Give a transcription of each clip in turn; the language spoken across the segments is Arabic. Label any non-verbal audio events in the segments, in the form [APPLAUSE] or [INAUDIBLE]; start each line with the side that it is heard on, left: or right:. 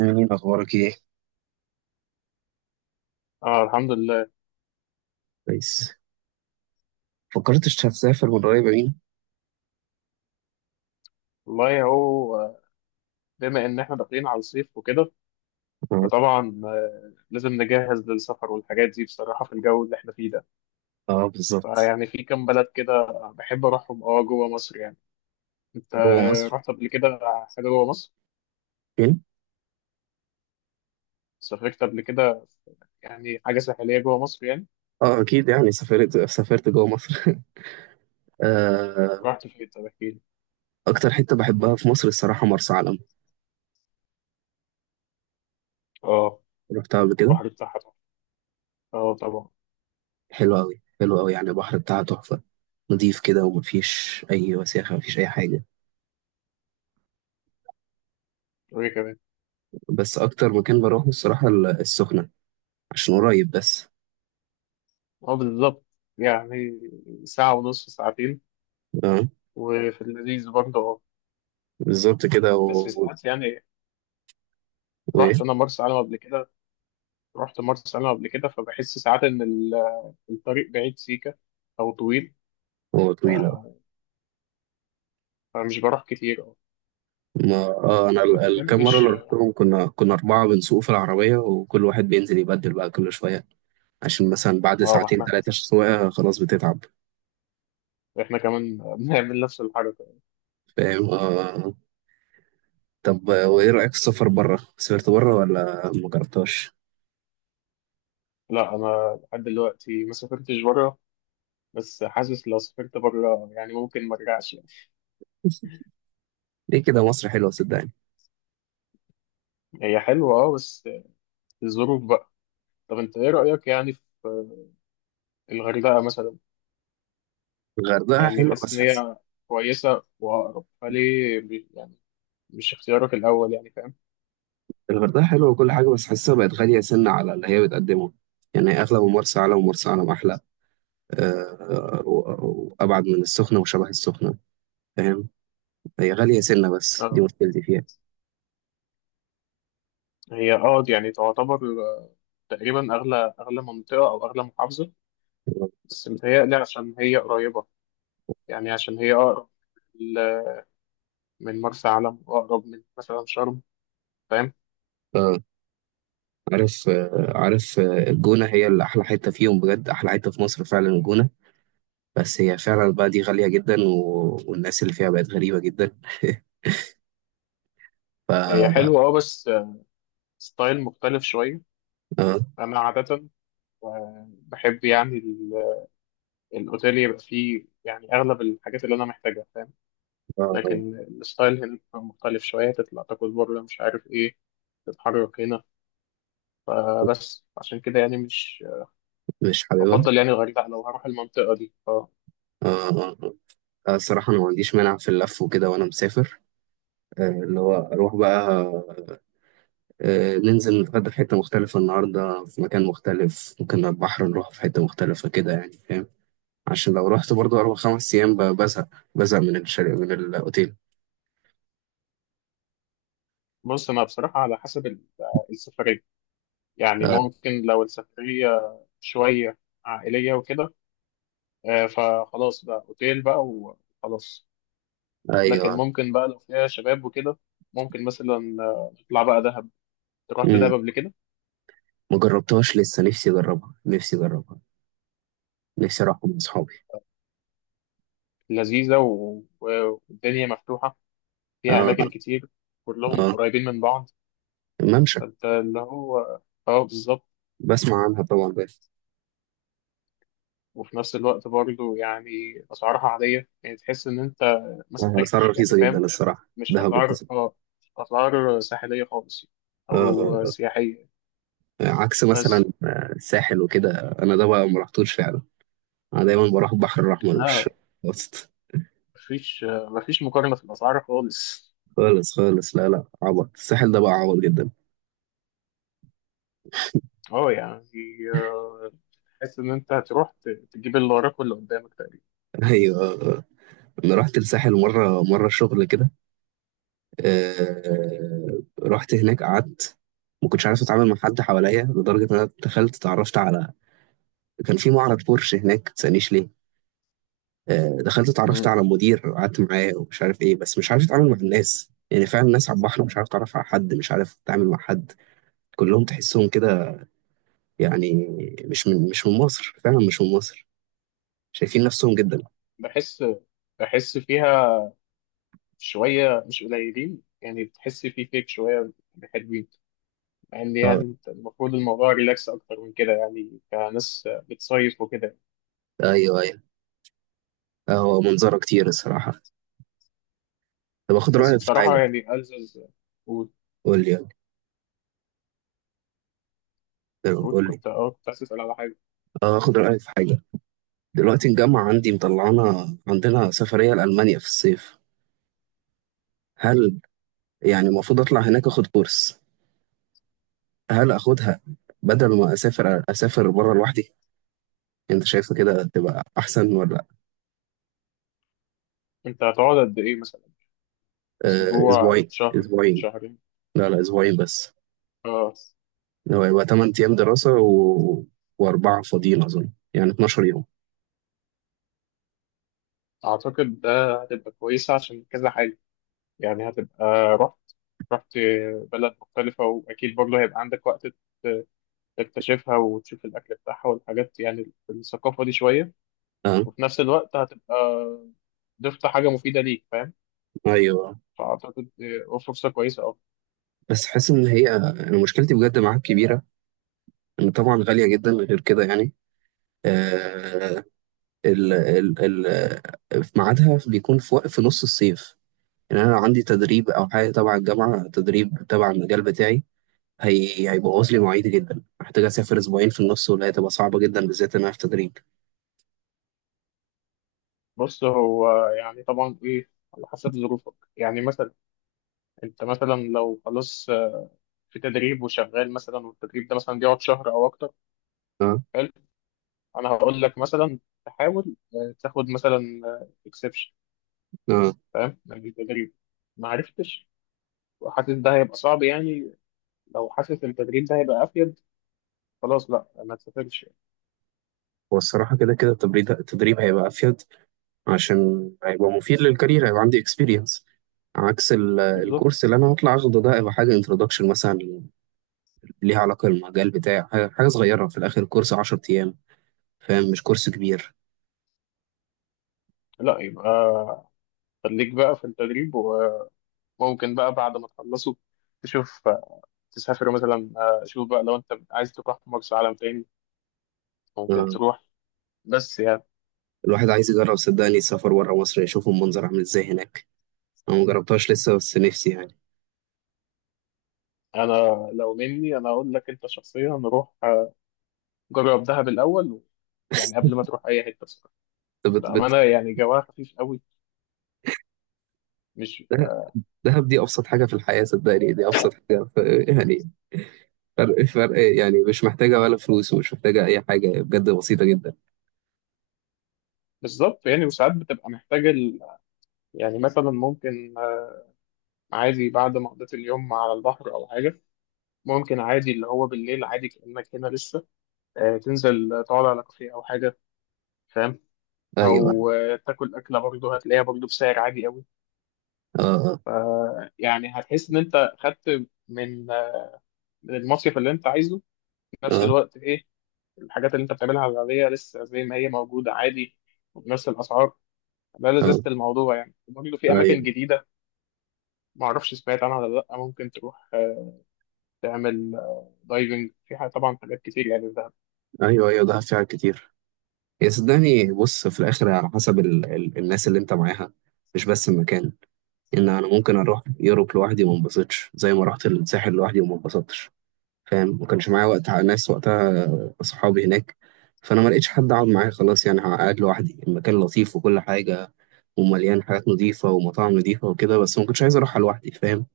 right: أمين، أخبارك إيه؟
left: اه الحمد لله.
right: كويس. فكرتش هتسافر من قريب أمين؟
left: والله هو بما ان احنا داخلين على الصيف وكده
right: آه.
left: فطبعا لازم نجهز للسفر والحاجات دي بصراحة في الجو اللي احنا فيه ده.
right: آه، بالظبط.
left: فيعني في كام بلد كده بحب اروحهم اه، جوه مصر يعني. انت
right: جوه مصر
left: رحت قبل كده حاجة جوه مصر؟
right: فين؟
left: سافرت قبل كده؟ يعني حاجة ساحلية جوه مصر يعني.
right: آه، أكيد يعني سافرت سافرت جوه مصر [LAUGHS] آه.
left: رحت فين؟ طب احكي لي.
right: أكتر حتة بحبها في مصر الصراحة مرسى علم.
left: اه،
right: رحتها قبل كده.
left: البحر بتاعها طبعا. اه طبعا.
right: حلوة أوي، حلوة أوي، يعني البحر بتاعها تحفة. نضيف كده، ومفيش أي وساخة، مفيش أي حاجة.
left: وايه كمان؟
right: بس أكتر مكان بروحه الصراحة السخنة، عشان قريب بس.
left: اه بالظبط، يعني ساعة ونص، ساعتين.
right: آه،
left: وفي اللذيذ برضه اه،
right: بالظبط كده
left: بس ساعات يعني.
right: وإيه؟
left: رحت انا مرسى علم قبل كده، رحت مرسى علم قبل كده، فبحس ساعات ان الطريق بعيد سيكه او طويل.
right: هو
left: ف-
right: طويلة.
left: فمش بروح كتير أو
right: ما اه، انا
left: ما
right: الكام مره
left: بحبش.
right: اللي رحتهم كنا اربعه بنسوق في العربيه، وكل واحد بينزل يبدل بقى كل شويه، عشان مثلا بعد
left: اه، ما
right: ساعتين
left: احنا،
right: ثلاثه سواقه خلاص بتتعب.
left: احنا كمان [LAUGHS] بنعمل نفس الحركه.
right: فاهم؟ آه. طب آه، وايه رايك في السفر بره؟ سافرت بره ولا ما جربتهاش؟
left: لا، انا لحد دلوقتي ما سافرتش بره. بس حاسس لو سافرت بره يعني ممكن ما ارجعش يعني.
right: ليه كده؟ مصر حلوه صدقني.
left: هي حلوه اه، بس الظروف بقى. طب انت ايه رايك يعني في الغردقه مثلا؟
right: الغردقه
left: يعني
right: حلوه
left: حاسس
right: بس
left: ان
right: حاسس.
left: هي كويسه واقرب فليه، يعني مش اختيارك الاول يعني، فاهم.
right: الغردقه حلوه وكل حاجه، بس حاسسها بقت غاليه سنه على اللي هي بتقدمه. يعني اغلى من مرسى علم، ومرسى علم احلى. آه، وابعد من السخنه وشبه السخنه. فاهم؟ هي غاليه سنه، بس دي
left: آه.
right: مشكلتي فيها.
left: هي اه، دي يعني تعتبر، آه، تقريبا اغلى اغلى منطقه او اغلى محافظه. بس متهيألي عشان هي قريبه، يعني عشان هي اقرب ل- من مرسى علم واقرب من مثلا شرم، فاهم.
right: اه، عارف آه، عارف آه، الجونة هي اللي أحلى حتة فيهم، بجد أحلى حتة في مصر فعلا الجونة. بس هي فعلا بقى دي غالية جدا والناس اللي فيها بقت غريبة جدا. ف
left: هي
right: آه،
left: حلوه اه بس ستايل مختلف شويه. انا عاده آه، بحب يعني الاوتيل يبقى فيه يعني اغلب الحاجات اللي انا محتاجها، فاهم.
right: آه،
left: لكن الستايل هنا بيبقى مختلف شويه، تطلع تاكل بره مش عارف ايه، تتحرك هنا. فبس عشان كده يعني مش
right: مش حاببها.
left: بفضل يعني الغردقة لو هروح المنطقة دي اه.
right: آه، آه، آه، الصراحة أنا ما عنديش مانع في اللف وكده وأنا مسافر. آه، اللي هو أروح بقى. آه، ننزل نتغدى في حتة مختلفة النهاردة، في مكان مختلف، ممكن على البحر نروح في حتة مختلفة كده يعني. فاهم؟ عشان لو رحت برضه أربع خمس أيام بزهق. بزهق من من الأوتيل.
left: بص، أنا بصراحة على حسب السفرية. يعني
right: آه،
left: ممكن لو السفرية شوية عائلية وكده فخلاص بقى أوتيل بقى وخلاص. لكن
right: ايوه.
left: ممكن بقى لو فيها شباب وكده ممكن مثلا نطلع بقى دهب، رحت
right: امم،
left: دهب قبل كده.
right: ما جربتهاش لسه. نفسي اجربها، نفسي اجربها. نفسي اروح مع اصحابي.
left: لذيذة والدنيا مفتوحة فيها
right: اه.
left: أماكن كتير كلهم
right: اه،
left: قريبين من بعض.
right: الممشى.
left: فأنت اللي هو اه، بالظبط.
right: بسمع عنها طبعا بس.
left: وفي نفس الوقت برضه يعني أسعارها عادية، يعني تحس إن أنت ما
right: آه، اسعارها
left: سافرتش يعني،
right: رخيصه جدا
left: فاهم.
right: الصراحه،
left: مش
right: دهب
left: أسعار،
right: رخيصه.
left: أسعار ساحلية خالص
right: اه
left: أو
right: آه،
left: سياحية.
right: آه. عكس مثلا
left: بس
right: آه، الساحل وكده. انا ده بقى ما رحتوش فعلا. انا دايما بروح البحر الاحمر، مش
left: لا،
right: وسط.
left: مفيش مقارنة في الأسعار خالص.
right: خالص خالص، لا لا، عبط الساحل ده بقى، عبط جدا
left: اه يعني تحس إن أنت هتروح تجيب اللي وراك واللي قدامك تقريبا.
right: [LAUGHS] ايوه. انا رحت الساحل مره مره شغل كده. آه، رحت هناك قعدت، ما كنتش عارف اتعامل مع حد حواليا، لدرجه ان انا دخلت اتعرفت على، كان في معرض بورش هناك، ما تسألنيش ليه. آه، دخلت اتعرفت
left: مم.
right: على المدير وقعدت معاه ومش عارف ايه، بس مش عارف اتعامل مع الناس يعني. فعلا الناس على البحر، مش عارف اتعرف على حد، مش عارف اتعامل مع حد. كلهم تحسهم كده يعني، مش من مصر، فعلا مش من مصر. شايفين نفسهم جدا.
left: بحس بحس فيها شوية مش قليلين يعني، تحس في فيك شوية حلوين. مع ان
right: اه.
left: يعني انت المفروض الموضوع ريلاكس اكتر من كده يعني كناس بتصيف وكده.
right: ايوه، ايوه. آه، هو منظره كتير الصراحه. طب اخد
left: بس
right: رايك في
left: بصراحه
right: حاجه.
left: يعني ألزز. قول،
right: قول لي يلا. يلا،
left: قول
right: قول لي.
left: كنت كنت عايز اسال على حاجه.
right: آه، اخد رايك في حاجه. دلوقتي الجامعه عندي مطلعانا، عندنا سفريه لالمانيا في الصيف. هل يعني المفروض اطلع هناك اخد كورس؟ هل اخدها بدل ما اسافر، اسافر بره لوحدي؟ انت شايفه كده تبقى احسن ولا؟
left: انت هتقعد قد ايه مثلا؟
right: آه،
left: اسبوع،
right: اسبوعين
left: شهر،
right: اسبوعين.
left: شهرين؟
right: لا لا، اسبوعين بس.
left: اه،
right: لو هيبقى 8 ايام دراسه واربعه فاضيين، اظن يعني 12 يوم.
left: اعتقد ده هتبقى كويسه عشان كذا حاجه. يعني هتبقى، رحت رحت بلد مختلفه واكيد برضه هيبقى عندك وقت ت- تكتشفها وتشوف الاكل بتاعها والحاجات يعني الثقافه دي شويه.
right: اه.
left: وفي نفس الوقت هتبقى ضفت حاجه مفيده ليك، فاهم.
right: ايوه.
left: فأعتقد فرصة كويسة أوي.
right: بس حاسس ان هي، انا مشكلتي بجد معاك كبيره، ان طبعا غاليه جدا غير كده يعني. آه. ال... ال... في ميعادها بيكون في في نص الصيف. يعني انا عندي تدريب او حاجه تبع الجامعه، تدريب تبع المجال بتاعي. هي هيبوظ لي مواعيدي جدا. محتاج اسافر اسبوعين في النص ولا هتبقى صعبه جدا بالذات ان انا في تدريب.
left: بص، هو يعني طبعا إيه، على حسب ظروفك، يعني مثلا أنت مثلا لو خلاص في تدريب وشغال مثلا والتدريب ده مثلا بيقعد شهر أو أكتر.
right: اه،
left: حلو، أنا هقول لك مثلا تحاول تاخد مثلا إكسبشن،
right: اه.
left: فاهم، من التدريب. ما عرفتش وحاسس ده هيبقى صعب يعني، لو حاسس التدريب ده هيبقى أفيد خلاص، لا ما تسافرش.
right: هو الصراحه كده كده التدريب هيبقى افيد، عشان هيبقى مفيد للكارير، هيبقى عندي اكسبيرينس. عكس الكورس
left: بالظبط.
right: اللي انا هطلع اخده ده، هيبقى حاجه انتروداكشن مثلا. ليها علاقه بالمجال بتاعي، حاجة صغيره في الاخر، كورس 10 ايام. فاهم؟ مش كورس كبير.
left: لا يبقى خليك بقى في التدريب. وممكن بقى بعد ما تخلصه تشوف تسافر مثلا، شوف بقى لو انت عايز تروح مرسى علم تاني ممكن
right: آه.
left: تروح. بس يعني
right: الواحد عايز يجرب صدقني السفر بره مصر، يشوف المنظر عامل ازاي هناك. انا مجربتهاش لسه بس نفسي يعني.
left: انا، لو مني انا اقول لك انت شخصيا روح، جرب دهب الاول. يعني قبل
right: [LAUGHS]
left: ما تروح اي حته، بصراحه
right: انت بت
left: بامانه
right: بت
left: يعني جواها خفيف قوي. مش
right: دهب دي أبسط حاجة في الحياة صدقني، دي أبسط حاجة [LAUGHS] يعني. فرق يعني، مش محتاجة ولا فلوس، ومش محتاجة أي حاجة، بجد بسيطة جدا.
left: بالظبط يعني، وساعات بتبقى محتاج يعني مثلا ممكن عادي بعد ما قضيت اليوم على البحر او حاجه ممكن عادي، اللي هو بالليل عادي كأنك هنا لسه، تنزل تقعد على كافيه او حاجه، فاهم.
right: أيوه.
left: او تاكل اكله برضه هتلاقيها برضه بسعر عادي قوي.
right: أه، أه،
left: يعني هتحس ان انت خدت من من المصيف اللي انت عايزه، في نفس
right: أه.
left: الوقت ايه الحاجات اللي انت بتعملها العاديه لسه زي ما هي موجوده عادي وبنفس الاسعار. ده لذة
right: آه،
left: الموضوع، يعني برضه في اماكن
right: أيوه،
left: جديده. ما اعرفش سمعت عنها ولا لا، ممكن تروح تعمل دايفنج في طبعا حاجات كتير يعني في دهب.
right: أيوه. أيوه، دهب فيها كتير. يا صدقني، بص في الآخر على حسب ال الناس اللي أنت معاها، مش بس المكان. إن أنا ممكن أروح يوروب لوحدي وما انبسطش، زي ما رحت الساحل لوحدي وما انبسطتش. فاهم؟ ما كانش معايا وقت ناس، وقتها أصحابي هناك، فأنا ما لقيتش حد أقعد معاه. خلاص يعني قاعد لوحدي، المكان لطيف وكل حاجة، ومليان حاجات نظيفة ومطاعم نظيفة وكده، بس ما كنتش عايز أروحها لوحدي. فاهم؟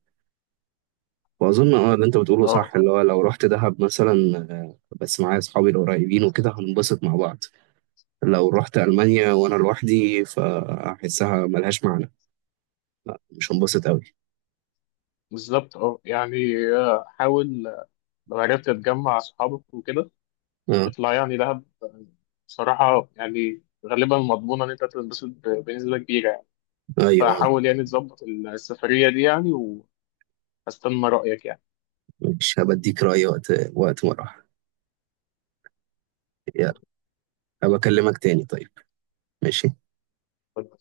right: وأظن أه اللي أنت بتقوله
left: اه
right: صح، اللي هو لو رحت دهب مثلا آه، بس معايا أصحابي القريبين وكده هننبسط مع بعض. لو رحت ألمانيا وأنا لوحدي فأحسها ملهاش معنى. لا، مش هنبسط أوي.
left: بالظبط، اه يعني حاول لو عرفت تجمع اصحابك وكده
right: أه.
left: اطلع يعني دهب بصراحه يعني غالبا مضمونه ان انت تنبسط بنسبه كبيره يعني.
right: أيوه.
left: فحاول يعني تظبط السفرية دي يعني، وهستنى رأيك
right: مش هبديك رأي وقت ما أروح. يا، هبكلمك تاني طيب. ماشي.
left: يعني